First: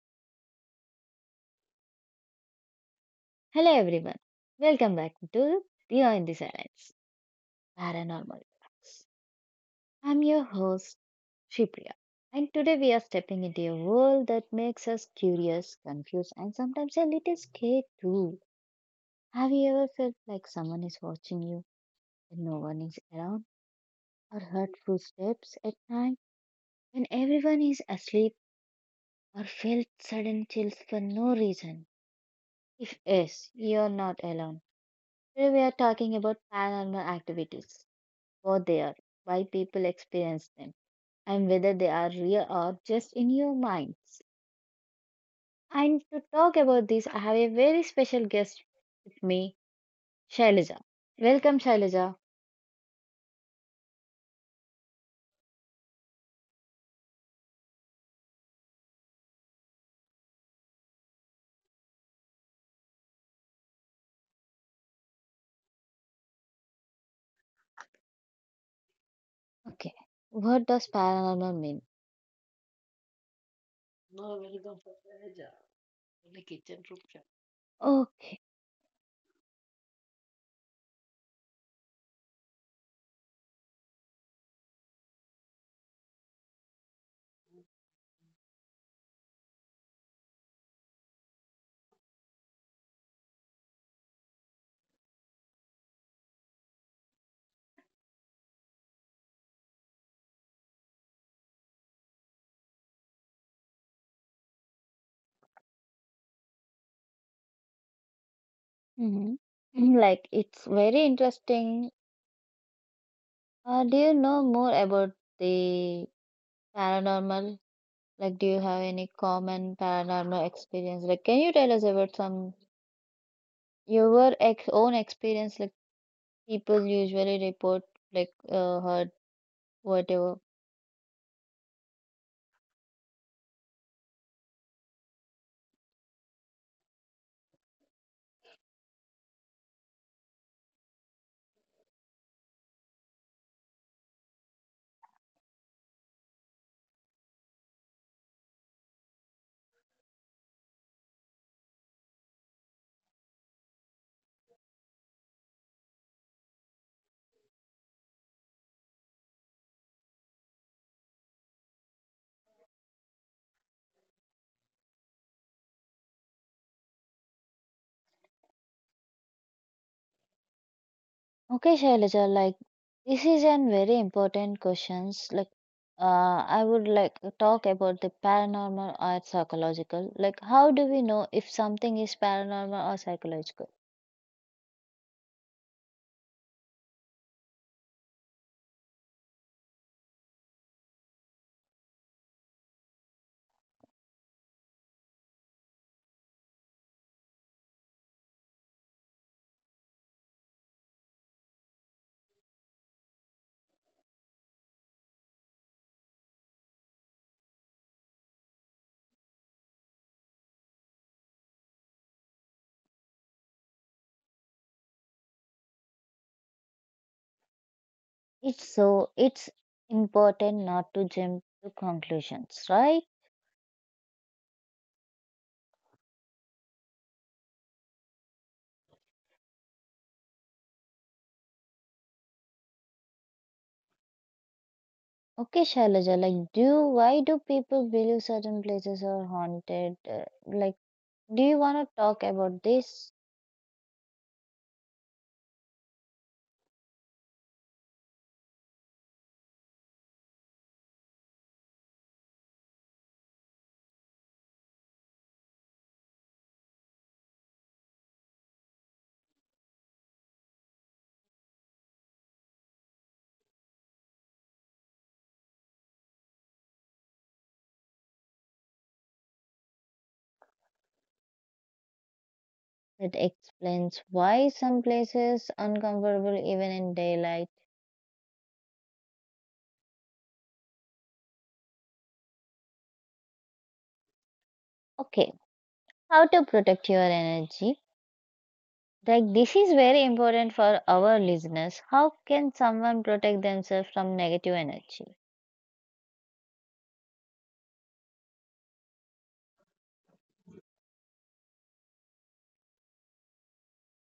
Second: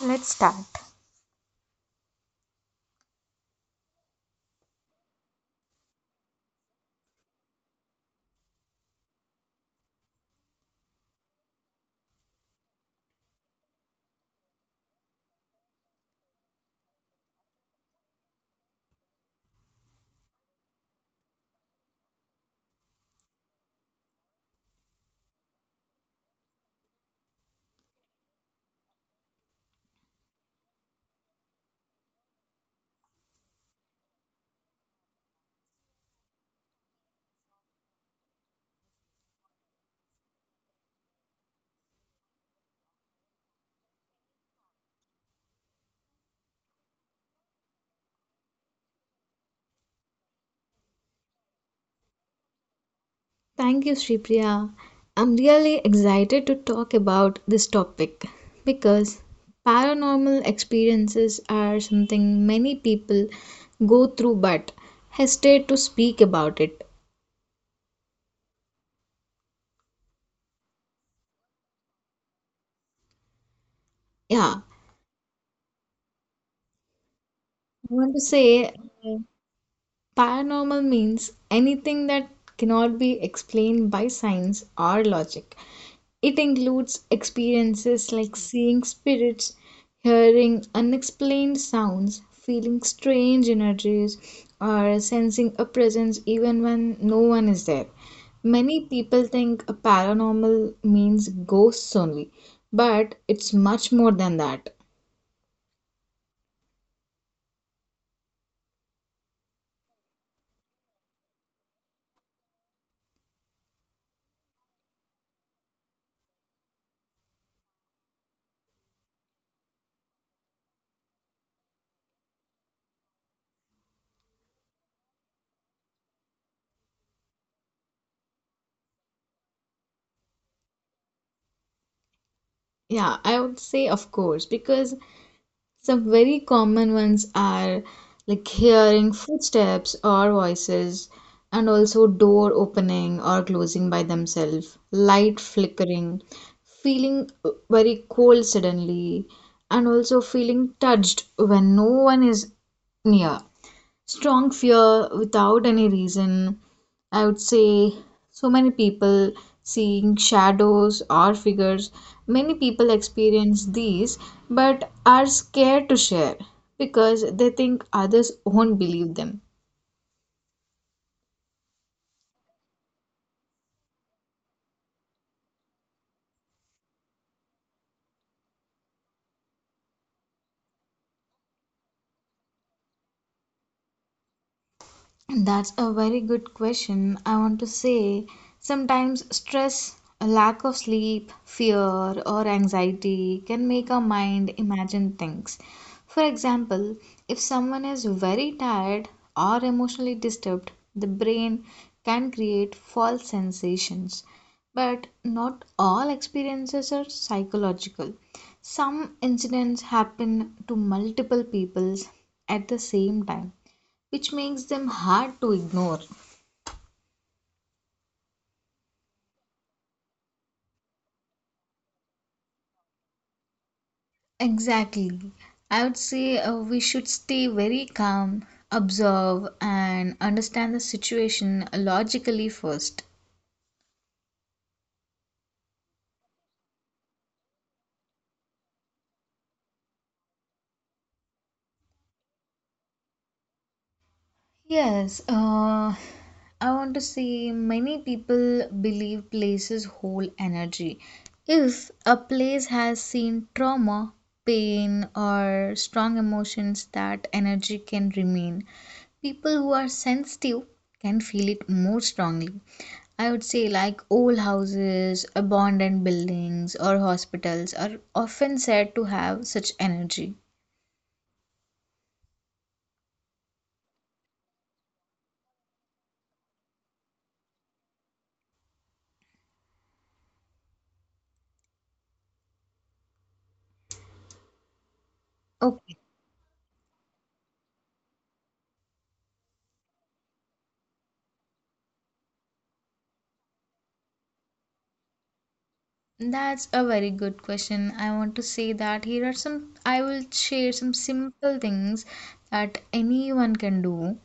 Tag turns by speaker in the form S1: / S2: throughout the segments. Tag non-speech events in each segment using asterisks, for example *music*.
S1: Let's start.
S2: Hello everyone. Welcome back to Beyond the Silence Paranormal. Talks. I'm your host Shipriya, and today we are stepping into a world that makes us curious, confused, and sometimes a little scared too. Have you ever felt like someone is watching you when no one is around, or heard footsteps at night when everyone is asleep, or felt sudden chills for no reason? If yes, you're not alone. Today we are talking about paranormal activities for they are, why people experience them, and whether they are real or just in your minds. And to talk about this, I have a very special guest with me, Shailaja. Welcome, Shailaja.
S1: Thank you, Sri Priya. I'm really excited to talk about this topic because paranormal experiences are something many people go through but hesitate to speak about it.
S2: Okay, what does paranormal mean? No,
S1: Yeah,
S2: welcome, for Shailaja. Only kitchen room chat.
S1: I want to
S2: Okay.
S1: say Paranormal means anything that cannot be explained by science or logic. It includes experiences like seeing spirits, hearing unexplained sounds, feeling strange energies, or sensing a presence even when no one is there. Many people think a paranormal means ghosts only, but it's much more than that.
S2: Mm-hmm. Mm, like it's very interesting. Do you know more about the paranormal? Like, do you have any common paranormal experience? Like, can you tell us about some? Your ex own experience, like people usually report, like hurt, whatever.
S1: Yeah, I would say of course, because some very common ones are like hearing footsteps or voices, and also door opening or closing by themselves, light flickering, feeling very cold suddenly, and also feeling touched when no one is near, strong fear without any reason. I would say so many people seeing shadows or figures. Many people experience these but are scared to share because they think others won't believe them.
S2: Okay, Shailaja, like this is an very important questions. Like, uh, I would like to talk about the paranormal or psychological. Like, how do we know if something is paranormal or psychological?
S1: That's a very good question. I want to say sometimes stress, a lack of sleep, fear, or anxiety can make our mind imagine things. For example, if someone is very tired or emotionally disturbed, the brain can create false sensations. But not all experiences are psychological. Some incidents happen to multiple people at the same time which makes them hard to ignore.
S2: It's so it's important not to jump to conclusions, right?
S1: Exactly. I would say we should stay very calm, observe, and understand the situation logically first.
S2: Okay, Shailaja, like, do why do people believe certain places are haunted? Like, do you want to talk about this?
S1: Yes, I want to say many people believe places hold energy. If a place has seen trauma, pain, or strong emotions, that energy can remain. People who are sensitive can feel it more strongly. I would say, like old houses, abandoned buildings, or hospitals are often said to have such energy.
S2: It explains why some places uncomfortable even in daylight. Okay,
S1: Okay.
S2: how to protect your energy? Like this is very important for our listeners. How can someone protect themselves from negative energy?
S1: That's a very good question. I want to say that here are some, I will share some simple things that anyone can do.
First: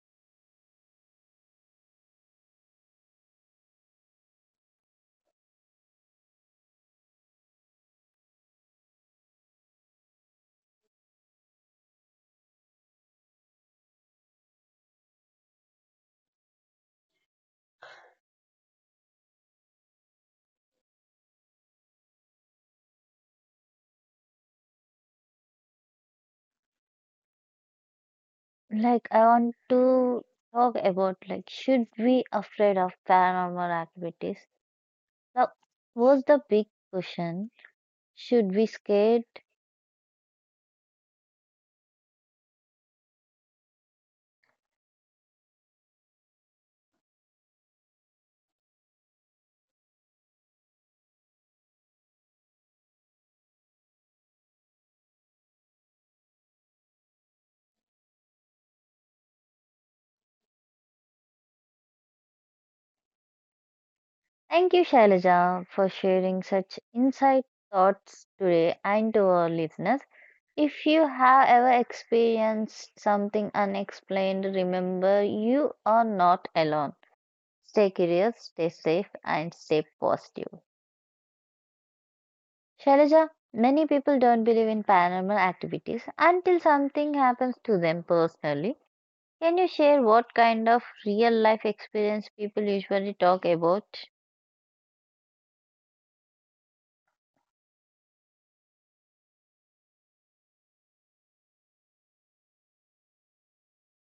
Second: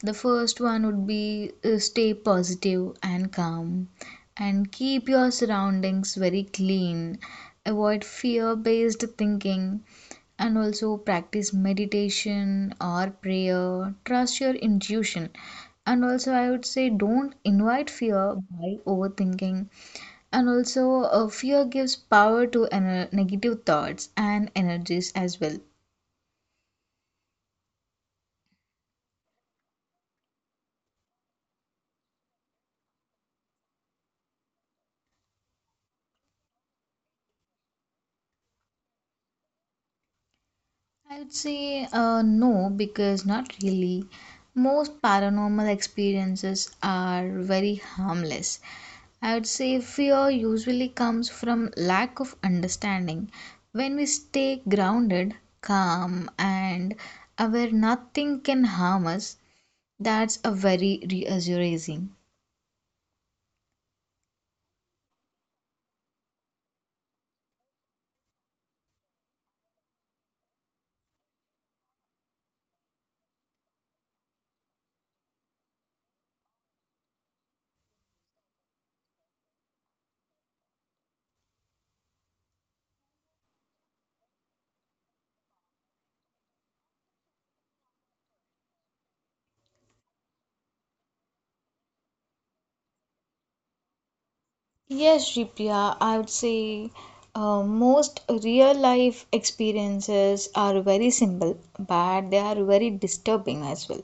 S1: The first one would be stay positive and calm and keep your surroundings very clean. Avoid fear-based thinking and also practice meditation or prayer. Trust your intuition. And also, I would say don't invite fear by overthinking and also, fear gives power to negative thoughts and energies as well.
S2: Like I want to talk about like should we afraid of paranormal activities? Now, what's the big question? Should we scared.
S1: I would say no, because not really. Most paranormal experiences are very harmless. I would say fear usually comes from lack of understanding. When we stay grounded, calm, and aware nothing can harm us, that's a very reassuring.
S2: Thank you, Shailaja, for sharing such insight thoughts today and to our listeners. If you have ever experienced something unexplained, remember you are not alone. Stay curious, stay safe, and stay positive. Shailaja, many people don't believe in paranormal activities until something happens to them personally. Can you share what kind of real life experience people usually talk about?
S1: Yes, Ripya, I would say most real life experiences are very simple, but they are very disturbing as well.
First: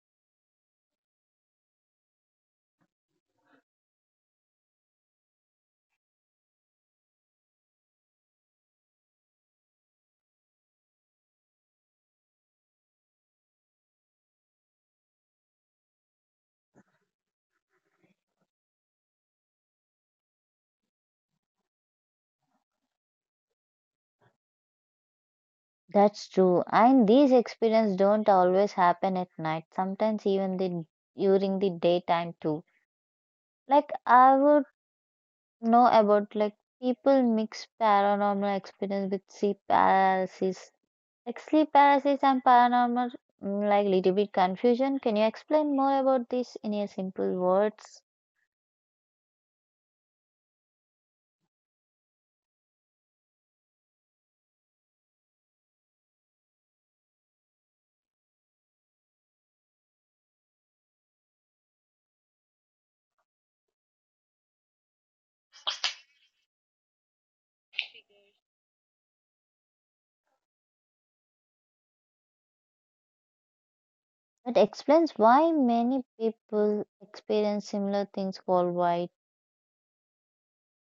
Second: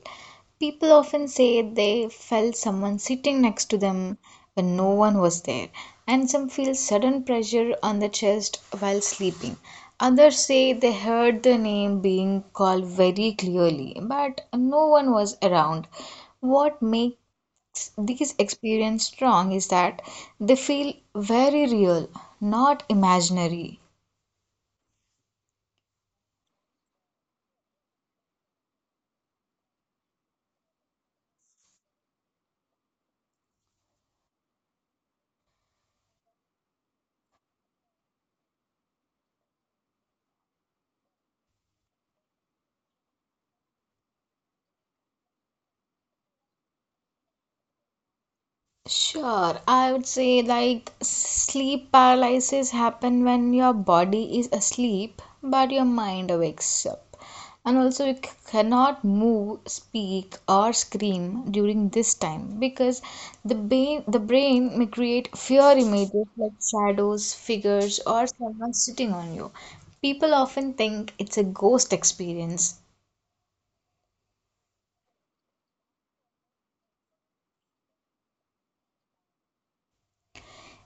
S1: People often say they felt someone sitting next to them when no one was there, and some feel sudden pressure on the chest while sleeping. Others say they heard the name being called very clearly, but no one was around. What makes these experiences strong is that they feel very real, not imaginary.
S2: That's true. And these experiences don't always happen at night. Sometimes even the during the daytime too. Like I would know about like people mix paranormal experience with sleep paralysis. Like sleep paralysis and paranormal like little bit confusion. Can you explain more about this in a simple words?
S1: Sure, I would say like sleep paralysis happen when your body is asleep but your mind wakes up. And also you cannot move, speak or scream during this time because the brain may create fear images like shadows, figures or someone sitting on you. People often think it's a ghost experience.
S2: That explains why many people experience similar things worldwide.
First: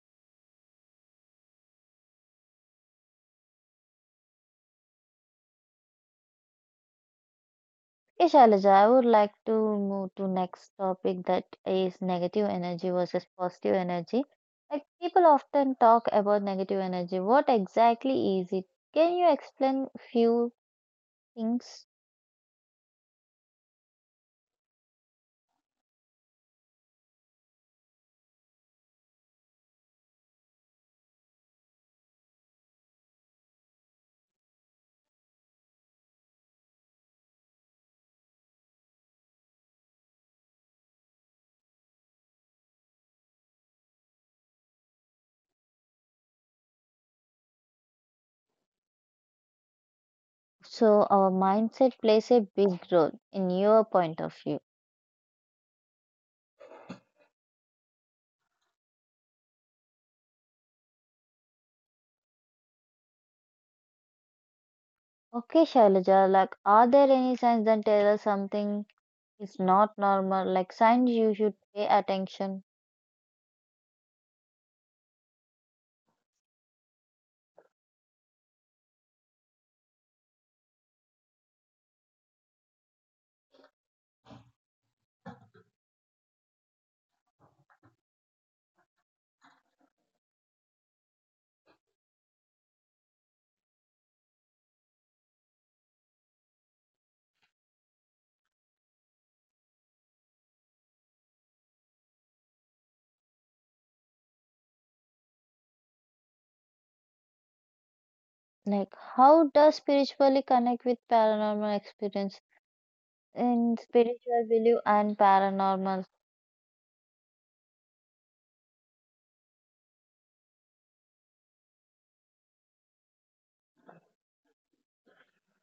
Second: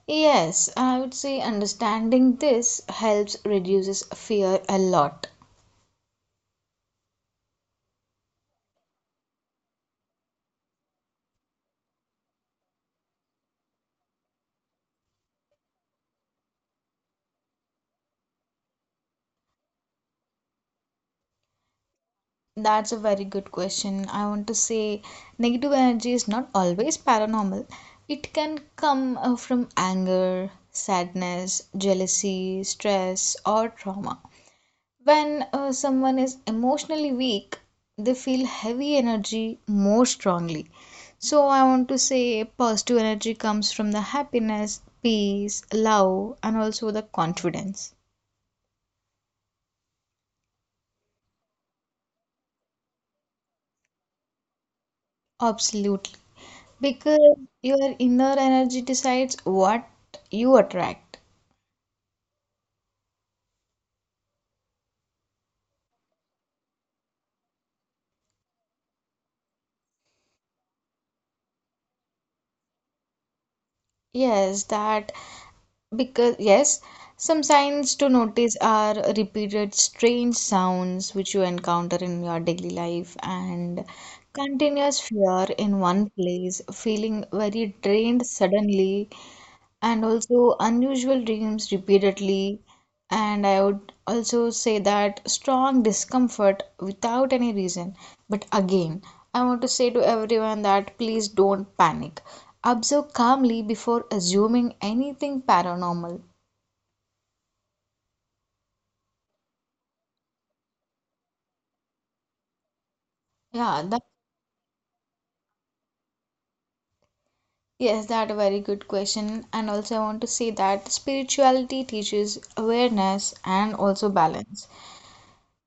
S1: Yes, I would say understanding this helps reduces fear a lot.
S2: Yes, Shailaja, I would like to move to next topic that is negative energy versus positive energy. Like people often talk about negative energy. What exactly is it? Can you explain few things?
S1: That's a very good question. I want to say negative energy is not always paranormal. It can come from anger, sadness, jealousy, stress, or trauma. When someone is emotionally weak, they feel heavy energy more strongly. So, I want to say positive energy comes from the happiness, peace, love, and also the confidence.
S2: So our mindset plays a big role in your point of view.
S1: Absolutely. Because your inner energy decides what you attract.
S2: Okay, Shailaja, like are there any signs that tell us something is not normal? Like signs you should pay attention.
S1: Yes, that because yes, some signs to notice are repeated strange sounds which you encounter in your daily life and continuous fear in one place, feeling very drained suddenly, and also unusual dreams repeatedly. And I would also say that strong discomfort without any reason. But again, I want to say to everyone that please don't panic. Observe calmly before assuming anything paranormal.
S2: Like how does spiritually connect with paranormal experiences? In
S1: Yeah, that
S2: spiritual belief and paranormal.
S1: yes, that a very good question. And also I want to say that spirituality teaches awareness and also balance.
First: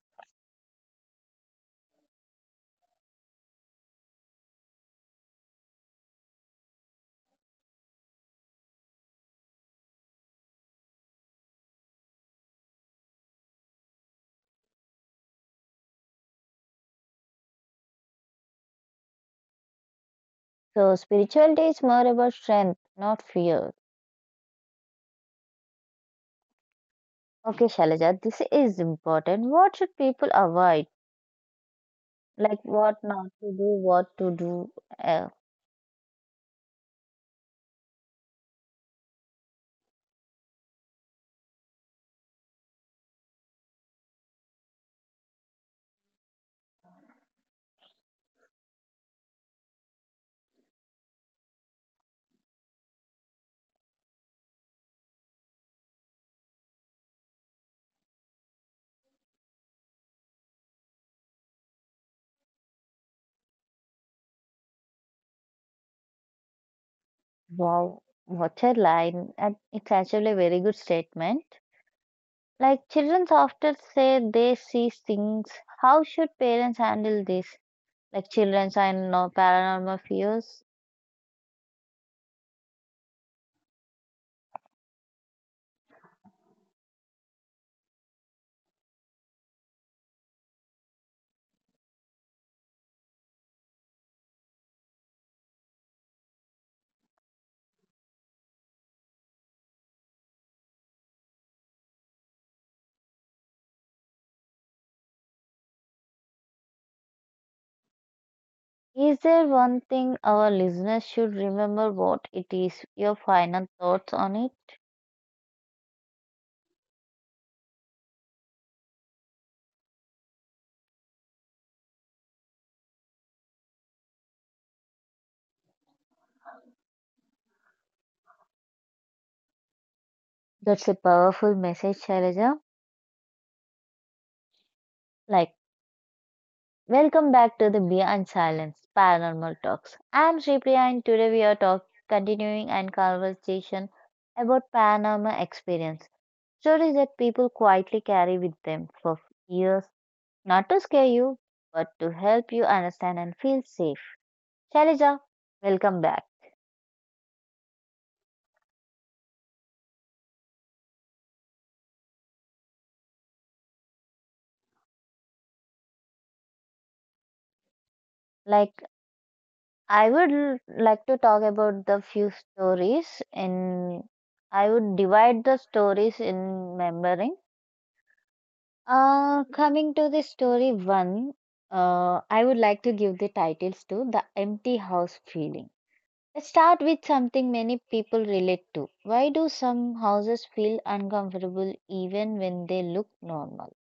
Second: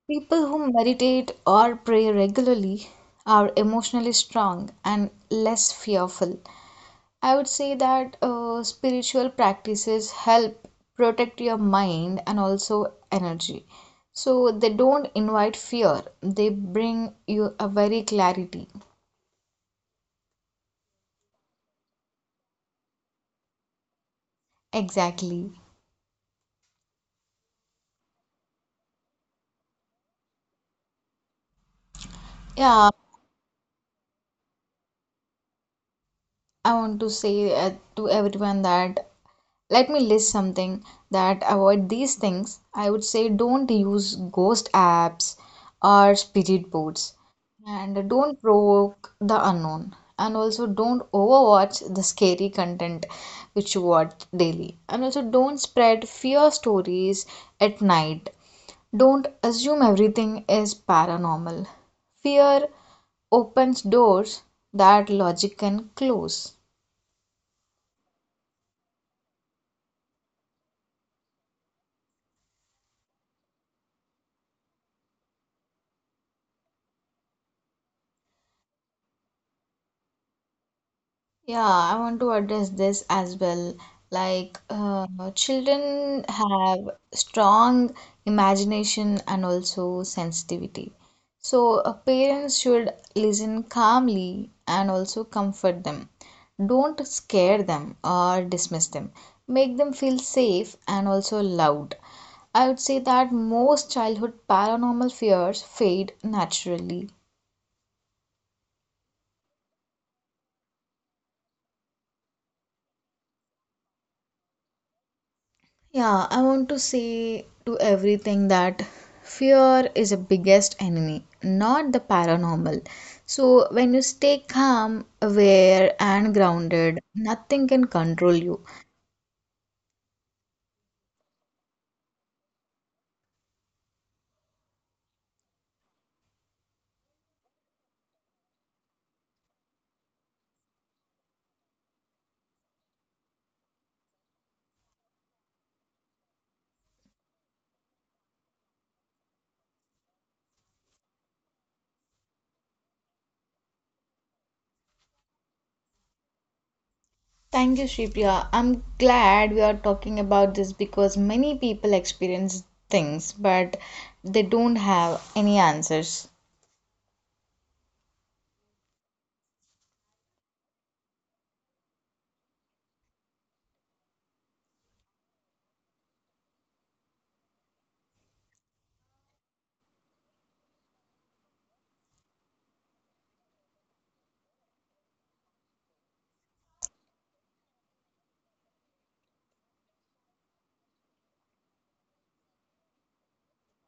S1: People who meditate or pray regularly are emotionally strong and less fearful. I would say that spiritual practices help protect your mind and also energy. So they don't invite fear, they bring you a very clarity.
S2: So, spirituality is more about strength, not fear.
S1: Exactly.
S2: Okay, Shailaja, this is important. What should people avoid? Like,
S1: Yeah,
S2: what not to do, what to do. Uh,
S1: I want to say to everyone that let me list something that avoid these things. I would say don't use ghost apps or spirit boards, and don't provoke the unknown, and also don't overwatch the scary content which you watch daily, and also don't spread fear stories at night, don't assume everything is paranormal. Fear opens doors that logic can close.
S2: wow, what a line. And it's actually a very good statement. Like, children often say they see things. How should parents handle this? Like, children are no paranormal fears.
S1: Yeah, I want to address this as well. Like, children have strong imagination and also sensitivity. So, parents should listen calmly and also comfort them. Don't scare them or dismiss them. Make them feel safe and also loved. I would say that most childhood paranormal fears fade naturally.
S2: Is there one thing our listeners should remember? What it is? Your final thoughts on it?
S1: Yeah, I want to say to everything that fear is a biggest enemy, not the paranormal. So when you stay calm, aware and grounded, nothing can control you.
S2: That's a powerful message, Shailaja. Like, welcome back to the Beyond Silence Paranormal Talks. I'm Shripriya, and today we are talk continuing and conversation about paranormal experience stories that people quietly carry with them for years, not to scare you, but to help you understand and feel safe. Shailaja, welcome back.
S1: Thank you, Shripriya. I'm glad we are talking about this because many people experience things, but they don't have any answers.
S2: Like. I would like to talk about the few stories in I would divide the stories in remembering. Coming to the story one, I would like to give the titles to the empty house feeling. Let's start with something many people relate to. Why do some houses feel uncomfortable even when they look normal?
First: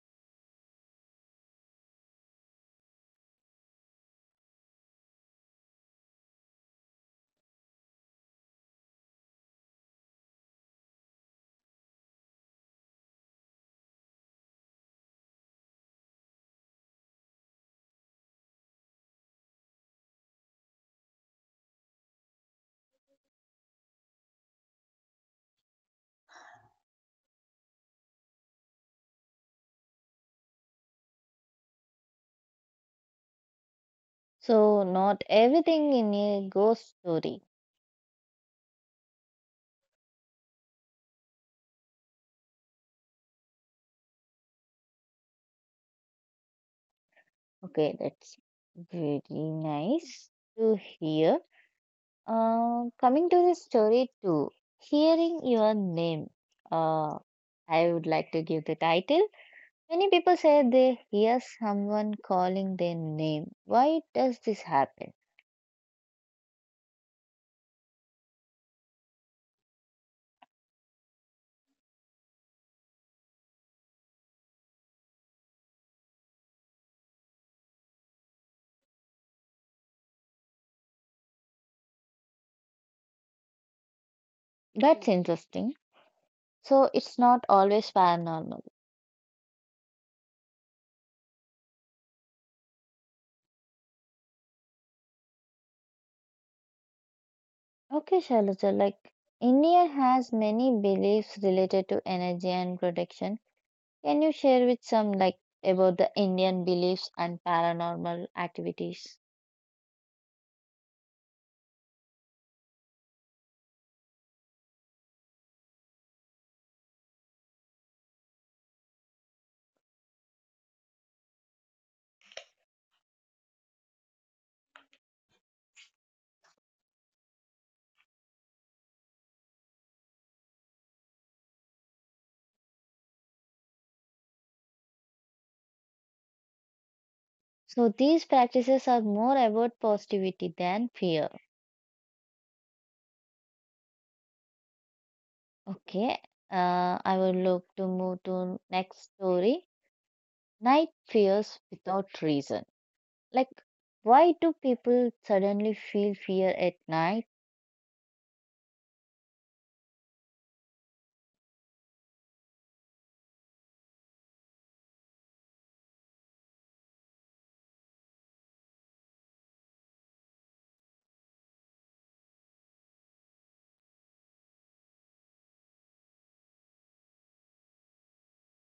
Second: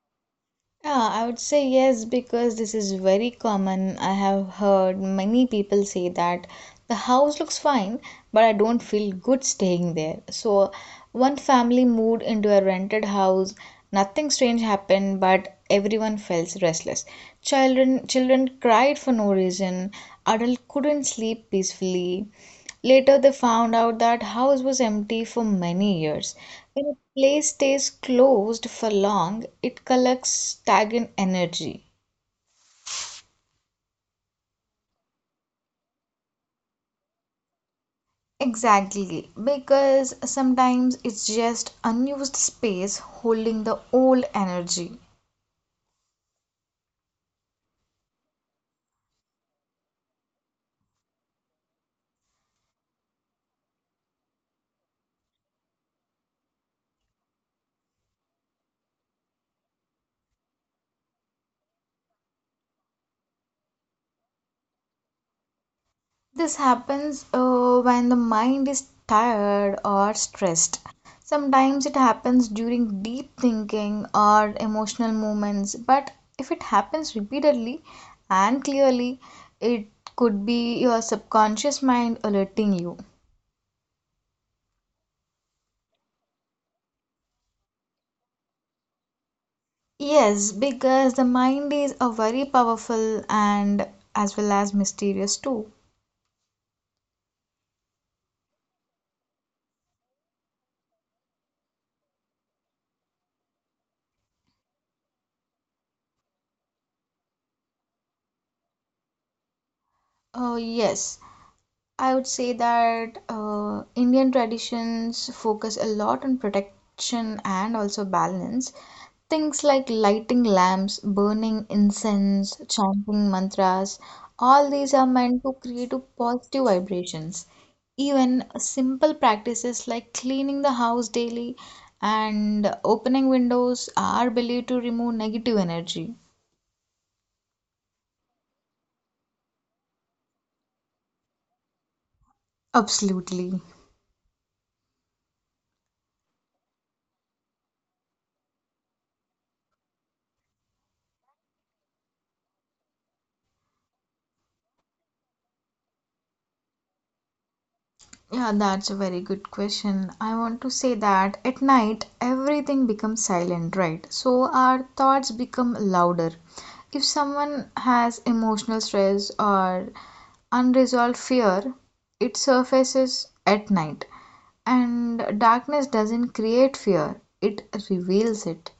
S1: Yeah, I would say yes because this is very common. I have heard many people say that the house looks fine, but I don't feel good staying there. So, one family moved into a rented house. Nothing strange happened, but everyone felt restless. Children cried for no reason. Adult couldn't sleep peacefully. Later, they found out that house was empty for many years. When a place stays closed for long, it collects stagnant energy.
S2: So not everything in a ghost story.
S1: Exactly, because sometimes it's just unused space holding the old energy.
S2: Okay, that's very nice to hear. Coming to the story two, hearing your name, uh, I would like to give the title. Many people say they hear someone calling their name. Why does this happen?
S1: This happens when the mind is tired or stressed. Sometimes it happens during deep thinking or emotional moments, but if it happens repeatedly and clearly, it could be your subconscious mind alerting you.
S2: That's mm, interesting. So it's not always paranormal.
S1: Yes, because the mind is a very powerful and as well as mysterious too.
S2: Okay, Shailaja, like India has many beliefs related to energy and protection. Can you share with some like about the Indian beliefs and paranormal activities?
S1: Oh, yes. I would say that Indian traditions focus a lot on protection and also balance. Things like lighting lamps, burning incense, chanting mantras, all these are meant to create a positive vibrations. Even simple practices like cleaning the house daily and opening windows are believed to remove negative energy.
S2: So these practices are more about positivity than fear.
S1: Absolutely.
S2: Okay, I will look to move to next story. Night fears without reason. Like, why do people suddenly feel fear at night?
S1: Yeah, that's a very good question. I want to say that at night everything becomes silent, right? So our thoughts become louder. If someone has emotional stress or unresolved fear, it surfaces at night. And darkness doesn't create fear, it reveals it.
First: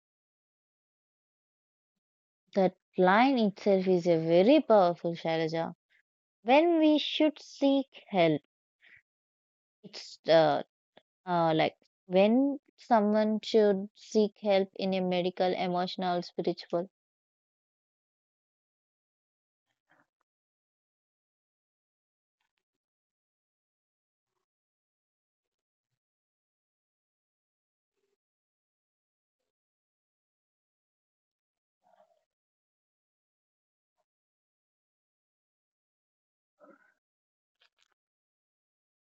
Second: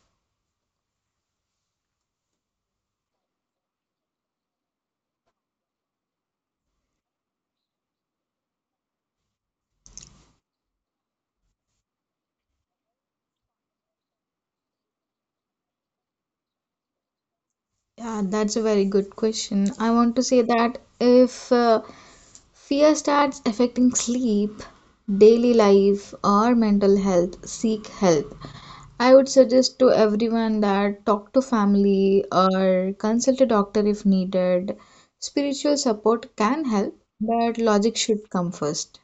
S2: That line itself is a very powerful Shailaja. When we should seek help, it's like when someone should seek help in a medical, emotional, spiritual.
S1: Yeah, that's a very good question. I want to say that if fear starts affecting sleep, daily life, or mental health, seek help. I would suggest to everyone that talk to family or consult a doctor if needed. Spiritual support can help, but logic should come first.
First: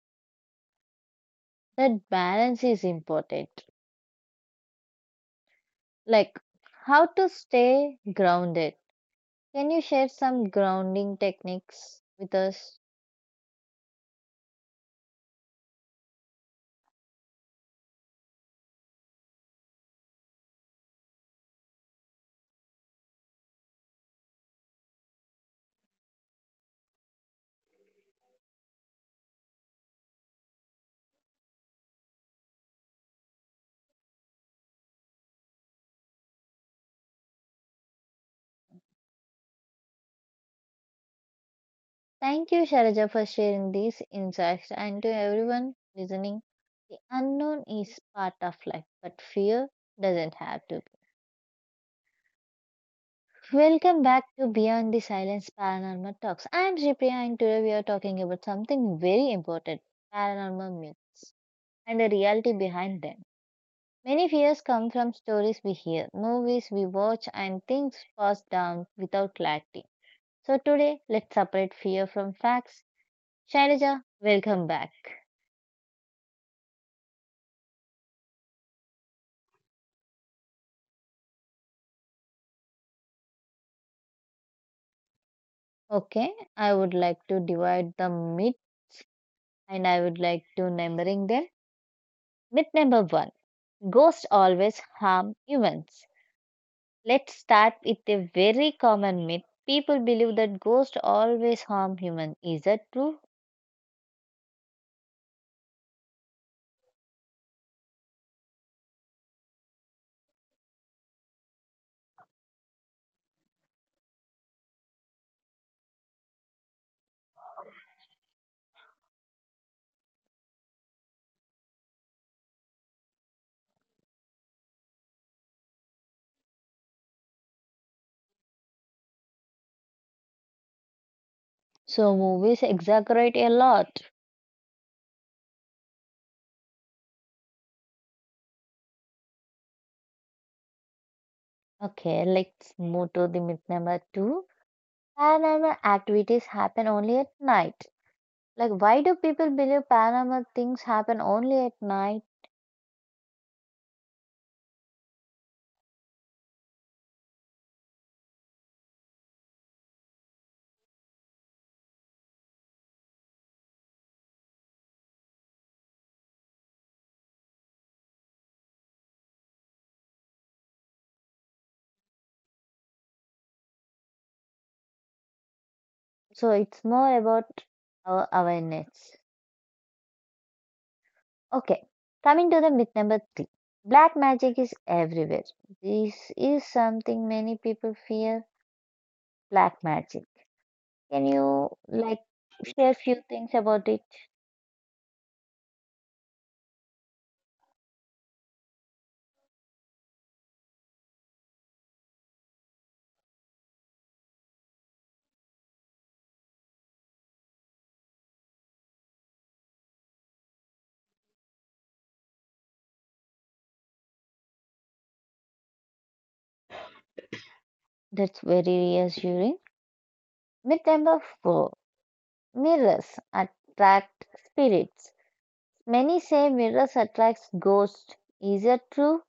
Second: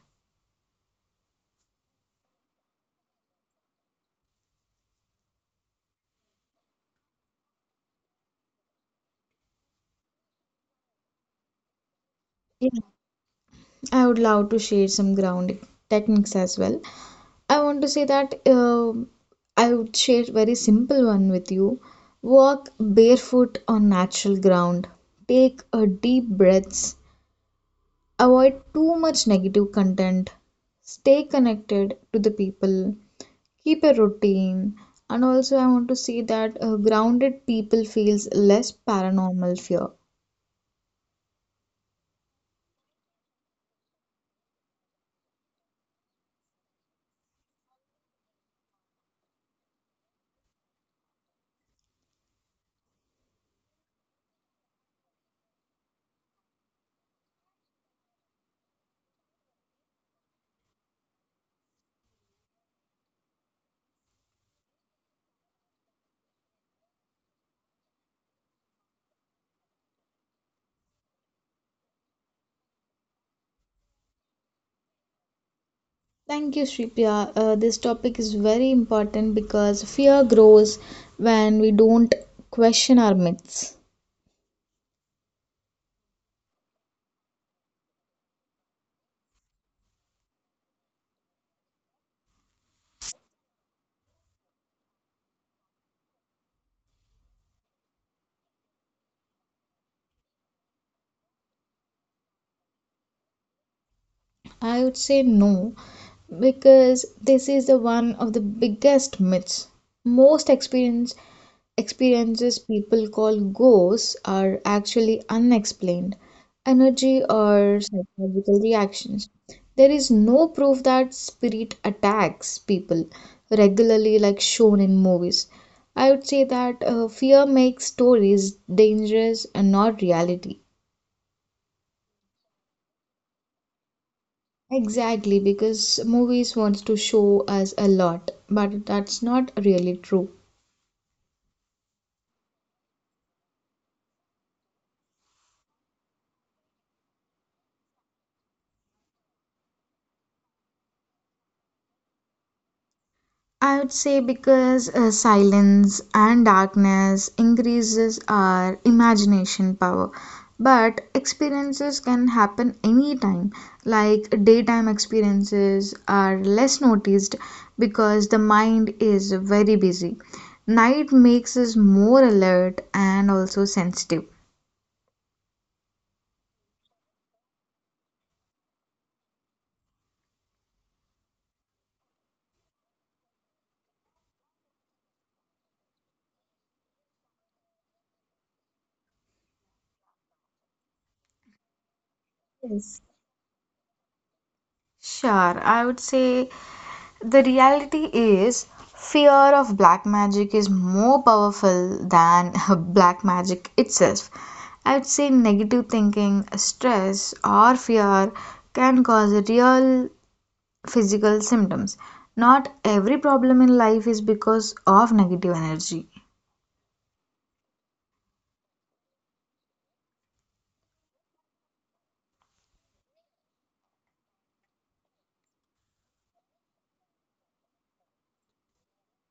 S2: That balance is important. Like how to stay grounded. Can you share some grounding techniques with
S1: Yeah,
S2: us?
S1: I would love to share some grounding techniques as well. I want to say that I would share very simple one with you. Walk barefoot on natural ground. Take a deep breaths. Avoid too much negative content. Stay connected to the people. Keep a routine. And also I want to say that grounded people feels less paranormal fear.
S2: Thank you, Sharaja, for sharing these insights. And to everyone listening, the unknown is part of life, but fear doesn't have to be. Welcome back to Beyond the Silence Paranormal Talks. I'm Shripriya, and today we are talking about something very important paranormal myths and the reality behind them. Many fears come from stories we hear, movies we watch, and things passed down without clarity. So today, let's separate fear from facts. Shailaja, welcome back.
S1: Thank you, Shripriya. This topic is very important because fear grows when we don't question our myths.
S2: Okay, I would like to divide the myth and I would like to numbering them. Myth number one, ghosts always harm humans. Let's start with a very common myth. People believe that ghosts always harm humans. Is that true?
S1: I would say no because this is the one of the biggest myths. Most experiences people call ghosts are actually unexplained energy or psychological reactions. There is no proof that spirit attacks people regularly like shown in movies. I would say that fear makes stories dangerous and not reality.
S2: So movies exaggerate a lot.
S1: Exactly, because movies wants to show us a lot, but that's not really true.
S2: Okay, let's move to the myth number two. Paranormal activities happen only at night. Like, why do people believe paranormal things happen only at night?
S1: I would say because silence and darkness increases our imagination power. But experiences can happen anytime. Like daytime experiences are less noticed because the mind is very busy. Night makes us more alert and also sensitive.
S2: So, it's more about our awareness. Okay, coming to the myth number three. Black magic is everywhere. This is something many people fear. Black magic. Can you, like, share
S1: Yes.
S2: few things about it?
S1: Sure, I would say the reality is, fear of black magic is more powerful than *laughs* black magic itself. I'd say negative thinking, stress, or fear can cause real physical symptoms. Not every problem in life is because of negative energy.
S2: That's very reassuring. Myth number four. Mirrors attract spirits. Many say mirrors attracts ghosts. Is it true?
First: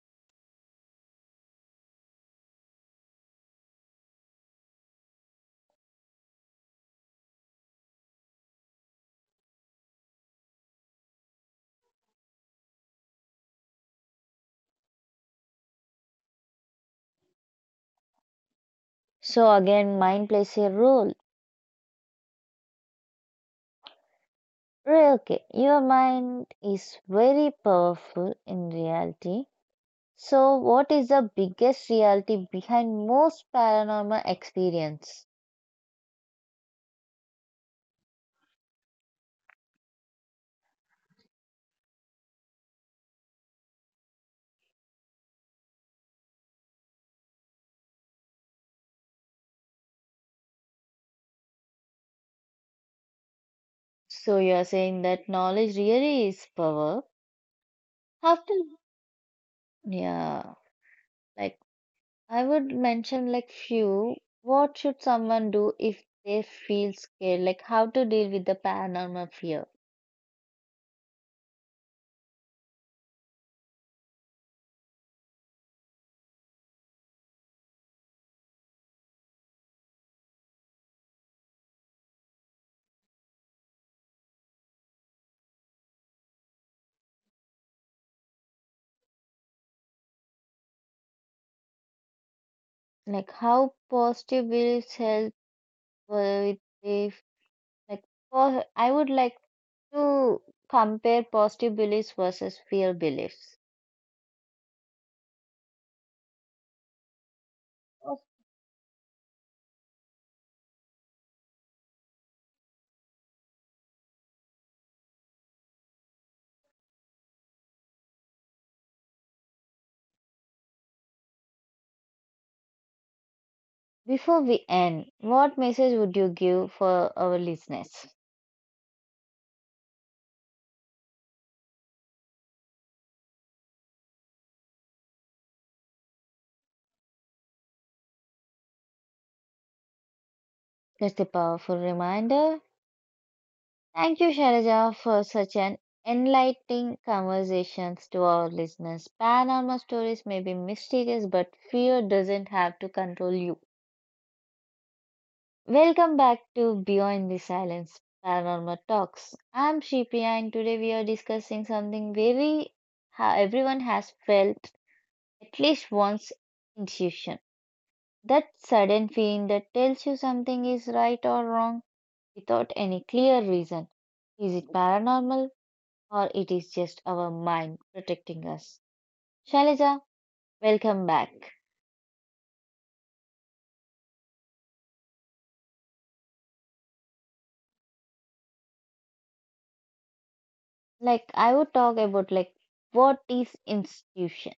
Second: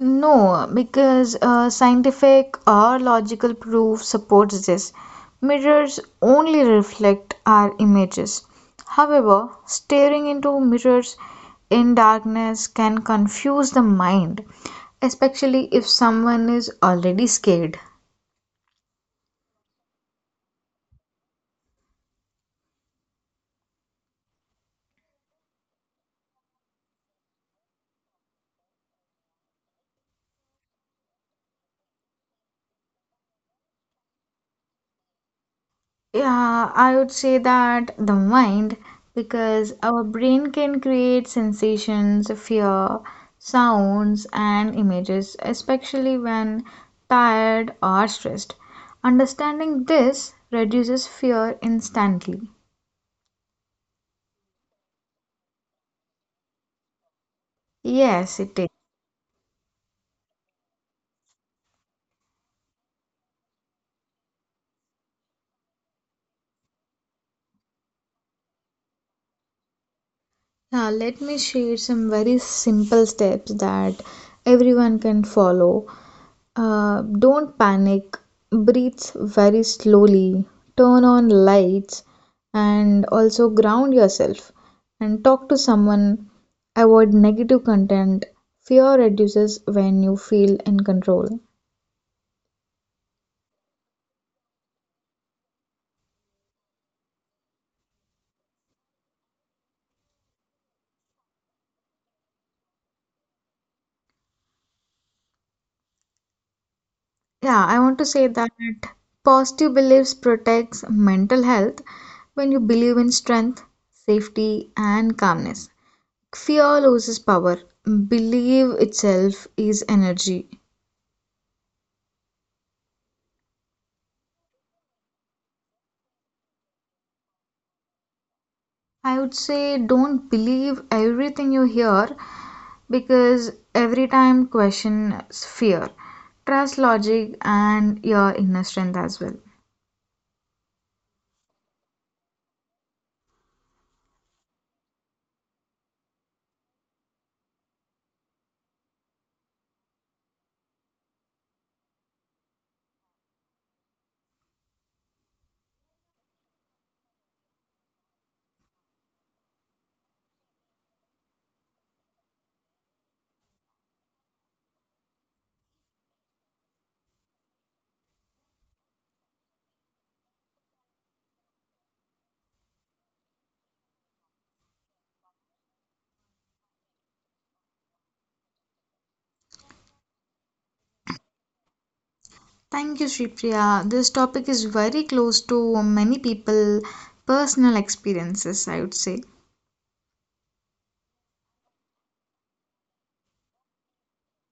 S1: No, because scientific or logical proof supports this. Mirrors only reflect our images. However, staring into mirrors in darkness can confuse the mind, especially if someone is already scared.
S2: So again, mind plays a role. Okay, your mind is very powerful in reality. So what is the biggest reality behind most paranormal experience?
S1: Yeah, I would say that the mind, because our brain can create sensations, fear, sounds, and images, especially when tired or stressed. Understanding this reduces fear instantly.
S2: So you are saying that knowledge really is power.
S1: Yes,
S2: After
S1: it is.
S2: yeah, like I would mention like few. What should someone do if they feel scared? Like how to deal with the paranormal fear?
S1: Now, let me share some very simple steps that everyone can follow. Don't panic, breathe very slowly, turn on lights, and also ground yourself and talk to someone. Avoid negative content. Fear reduces when you feel in control.
S2: Like how positive is help with if like I would like to compare positive beliefs versus fear beliefs.
S1: Yeah, I want to say that positive beliefs protects mental health when you believe in strength, safety, and calmness. Fear loses power. Believe itself is energy.
S2: Before we end, what message would you give for our listeners?
S1: I would say don't believe everything you hear because every time question is fear. Trust logic and your inner strength as well.
S2: Just a powerful reminder. Thank you, Sharaja, for such an enlightening conversations to our listeners. Paranormal stories may be mysterious, but fear doesn't have to control you. Welcome back to Beyond the Silence Paranormal Talks. I'm Shipi and today we are discussing something very everyone has felt at least once intuition. That sudden feeling that tells you something is right or wrong without any clear reason. Is it paranormal or it is just our mind protecting us? Shalija, welcome back.
S1: Thank you, Shripriya. This topic is very close to many people' personal experiences, I would say.
S2: Like I would talk about like what is institution?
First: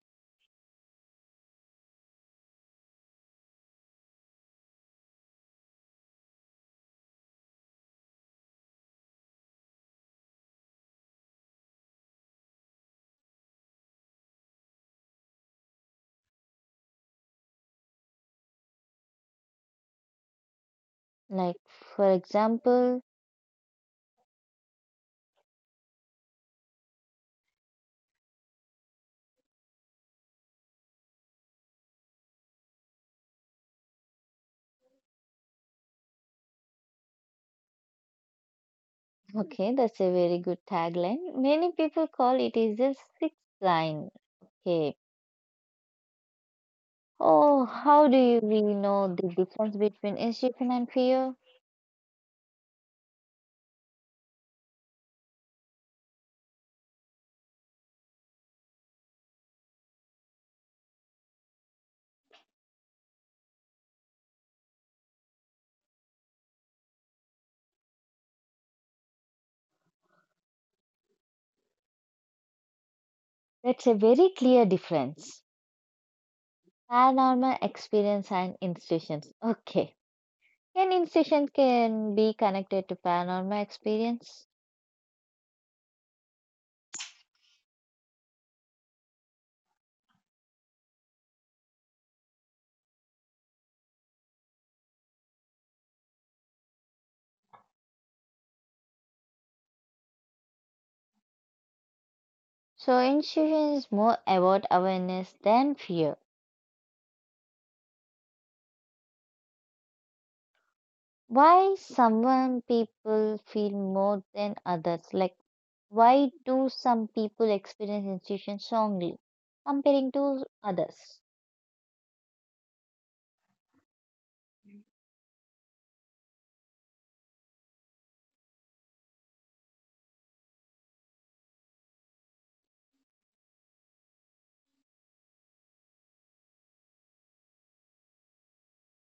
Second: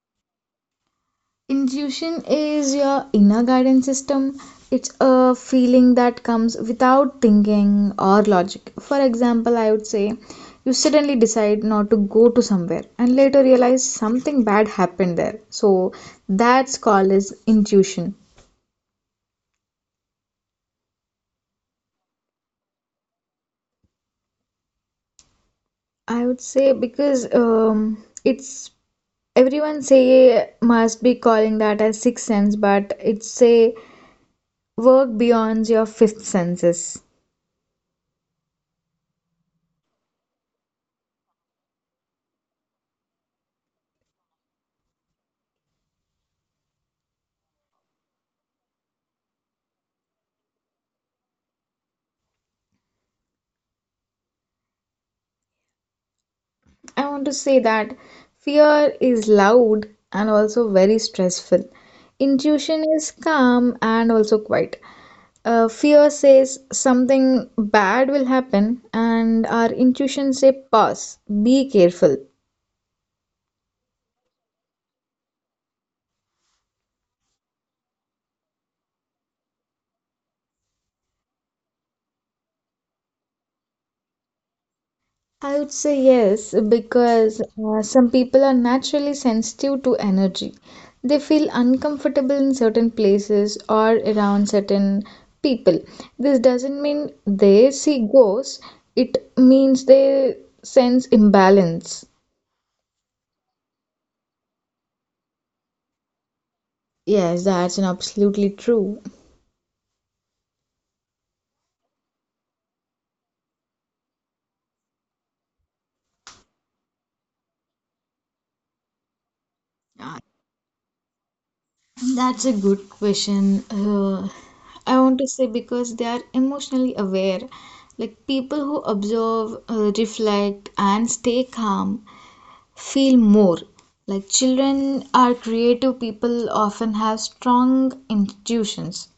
S1: Intuition is your inner guidance system. It's a feeling that comes without thinking or logic. For example, I would say you suddenly decide not to go to somewhere and later realize something bad happened there. So that's called as intuition.
S2: Like for example.
S1: I would say because it's everyone say must be calling that as sixth sense, but it's say work beyond your fifth senses.
S2: Okay, that's a very good tagline. Many people call it is a six line. Okay. Oh, how do you really know the difference between intuition and fear?
S1: I want to say that fear is loud and also very stressful. Intuition is calm and also quiet. Fear says something bad will happen, and our intuition say pause, be careful.
S2: That's a very clear difference. Paranormal experience and institutions. Okay. Can institution can be connected to paranormal experience?
S1: I would say yes, because some people are naturally sensitive to energy. They feel uncomfortable in certain places or around certain people. This doesn't mean they see ghosts, it means they sense imbalance.
S2: So intuition is more about awareness than fear.
S1: Yes, that's an absolutely true.
S2: Why some people feel more than others? Like why do some people experience institutions strongly
S1: Uh,
S2: comparing to others?
S1: That's a good question. I want to say because they are emotionally aware. Like people who observe, reflect, and stay calm feel more like children are creative people often have strong intuitions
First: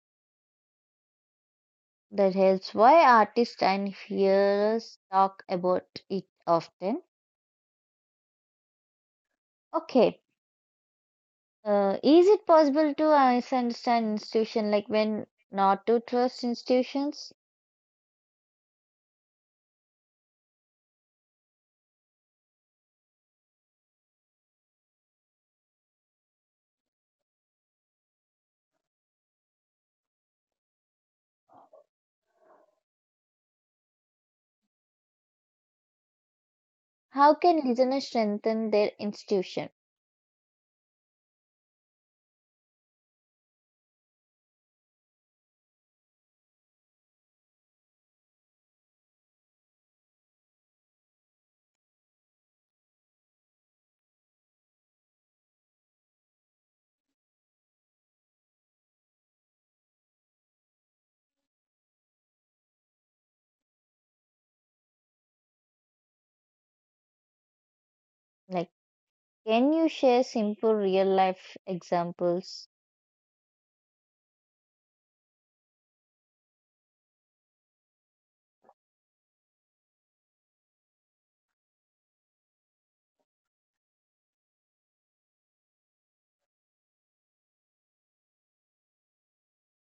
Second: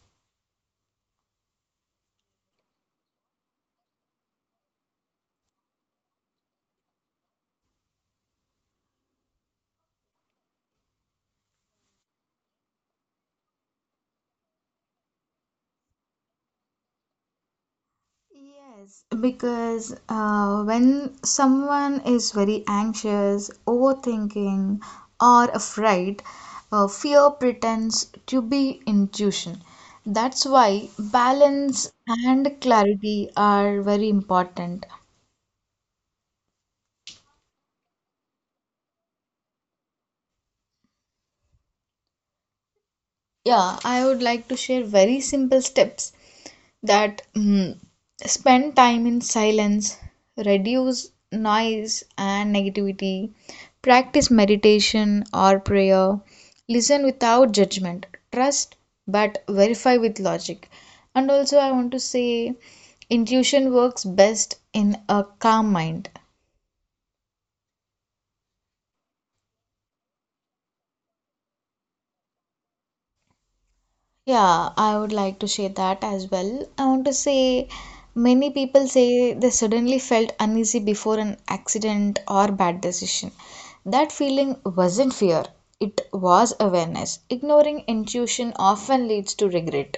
S2: That helps why artists and hearers talk about it often. Okay, is it possible to misunderstand institution like when not to trust institutions?
S1: yes because when someone is very anxious overthinking or afraid fear pretends to be intuition that's why balance and clarity are very important.
S2: How can listeners strengthen their institution?
S1: Yeah, I would like to share very simple steps that spend time in silence, reduce noise and negativity, practice meditation or prayer, listen without judgment, trust but verify with logic. And also, I want to say intuition works best in a calm mind.
S2: Like, can you share simple real life examples?
S1: Yeah, I would like to share that as well. I want to say many people say they suddenly felt uneasy before an accident or bad decision. That feeling wasn't fear, it was awareness. Ignoring intuition often leads to regret.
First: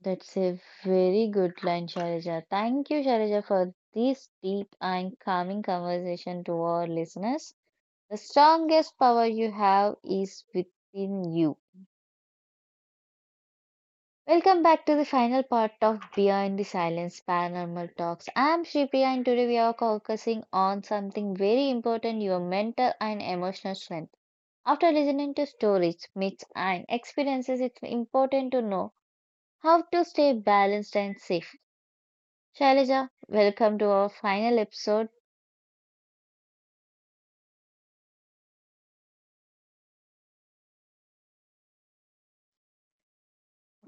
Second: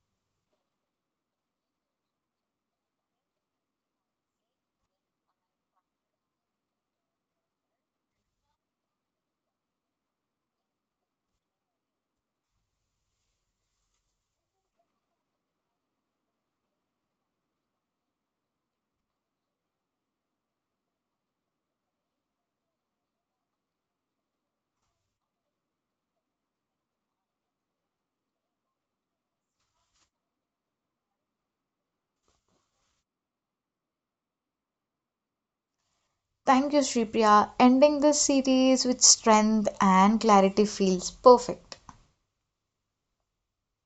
S2: That's a very good line, Sharija. Thank you, Sharija, for this deep and calming conversation to our listeners. The strongest power you have is within you. Welcome back to the final part of Beyond the Silence Paranormal Talks. I'm Shripi, and today we are focusing on something very important your mental and emotional strength. After listening to stories, myths, and experiences, it's important to know how to stay balanced and safe. Shailaja, welcome to our final episode.
S1: Thank you, Shripriya. Ending this series with strength and clarity feels perfect.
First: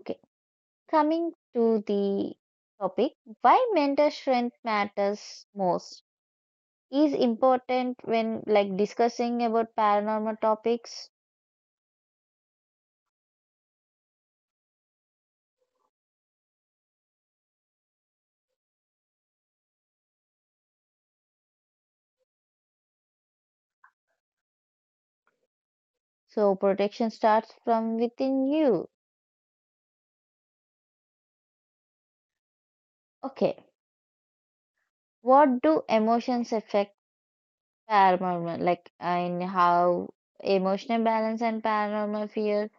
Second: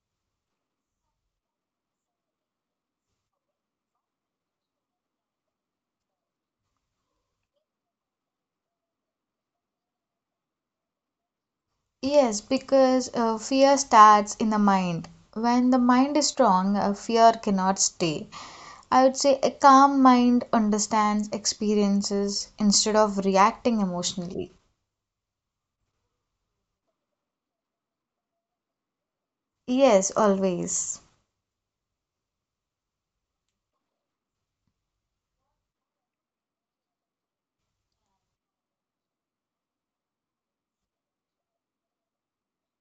S2: Okay, coming to the topic, why mental strength matters most is important when like discussing about paranormal topics.
S1: Yes, because fear starts in the mind. When the mind is strong, fear cannot stay. I would say a calm mind understands experiences instead of reacting emotionally.
S2: So protection starts from within you.
S1: Yes, always.
S2: Okay, what do emotions affect paranormal? Like and how emotional balance and paranormal fear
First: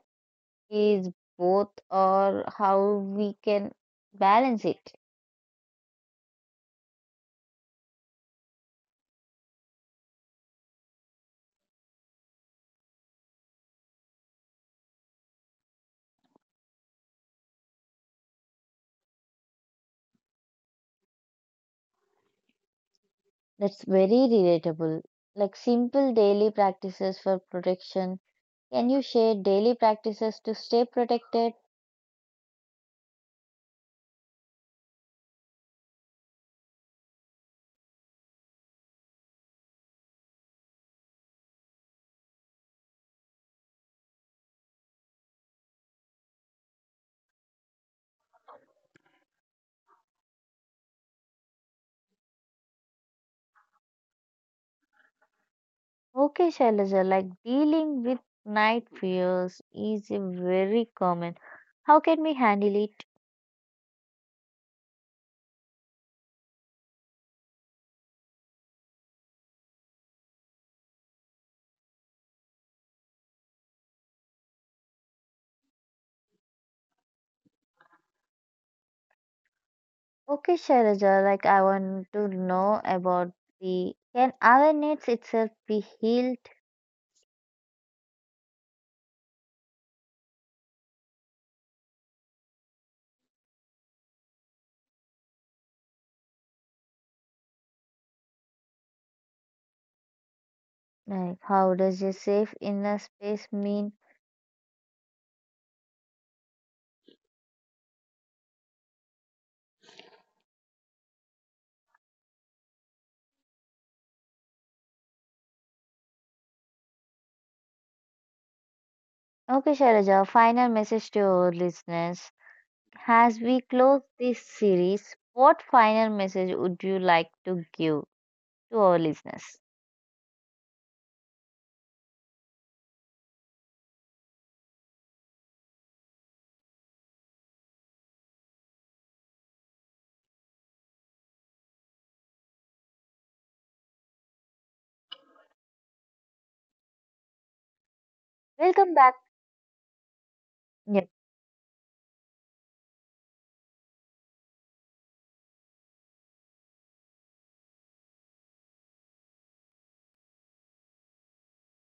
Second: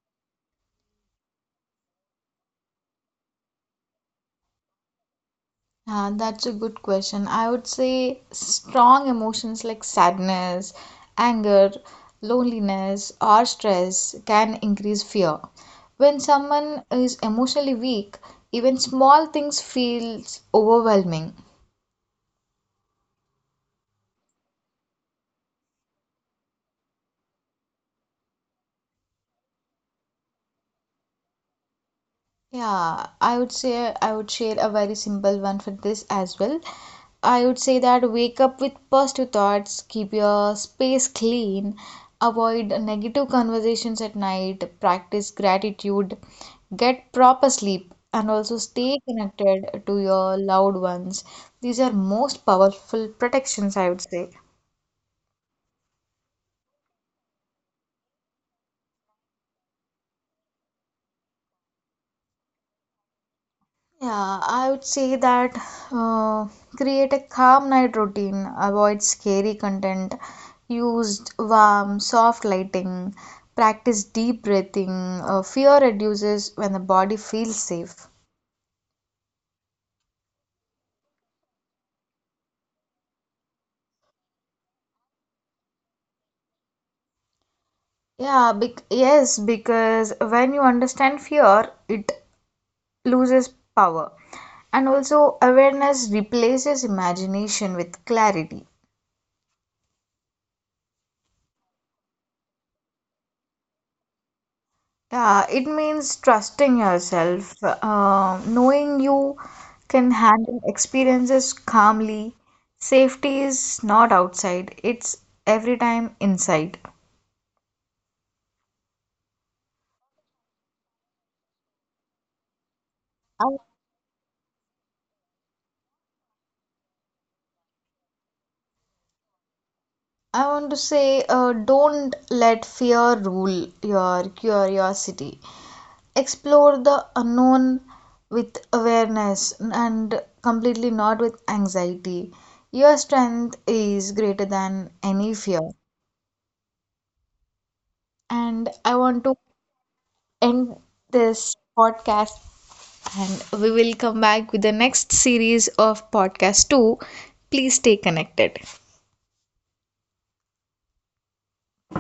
S2: is both, or how we can balance it.
S1: That's a good question. I would say strong emotions like sadness, anger, loneliness, or stress can increase fear. When someone is emotionally weak, even small things feels overwhelming.
S2: That's very relatable. Like simple daily practices for protection. Can you share daily practices to stay protected?
S1: Yeah, I would say I would share a very simple one for this as well. I would say that wake up with positive thoughts, keep your space clean, avoid negative conversations at night, practice gratitude, get proper sleep, and also stay connected to your loved ones. These are most powerful protections, I would say.
S2: Okay, Shailaja, like dealing with night fears is very common. How can we handle it?
S1: Yeah, I would say that uh, create a calm night routine, avoid scary content, use warm, soft lighting, practice deep breathing. Fear reduces when the body feels safe.
S2: Okay, Shailaja, like I want to know about the can awareness itself be healed?
S1: Yeah, bec Yes, because when you understand fear, it loses power. And also, awareness replaces imagination with clarity.
S2: Like how does a safe inner space mean?
S1: Yeah, it means trusting yourself, knowing you can handle experiences calmly. Safety is not outside, it's every time inside.
S2: Okay, Shailaja, final message to our listeners. As
S1: I,
S2: we close this series, what final message would you like to give to our listeners?
S1: I want to say, don't let fear rule your curiosity. Explore the unknown with awareness and completely not with anxiety. Your strength is greater than any fear. And
S2: Welcome
S1: I
S2: back.
S1: want to end this podcast and we will come back with the next series of podcast 2. Please stay connected.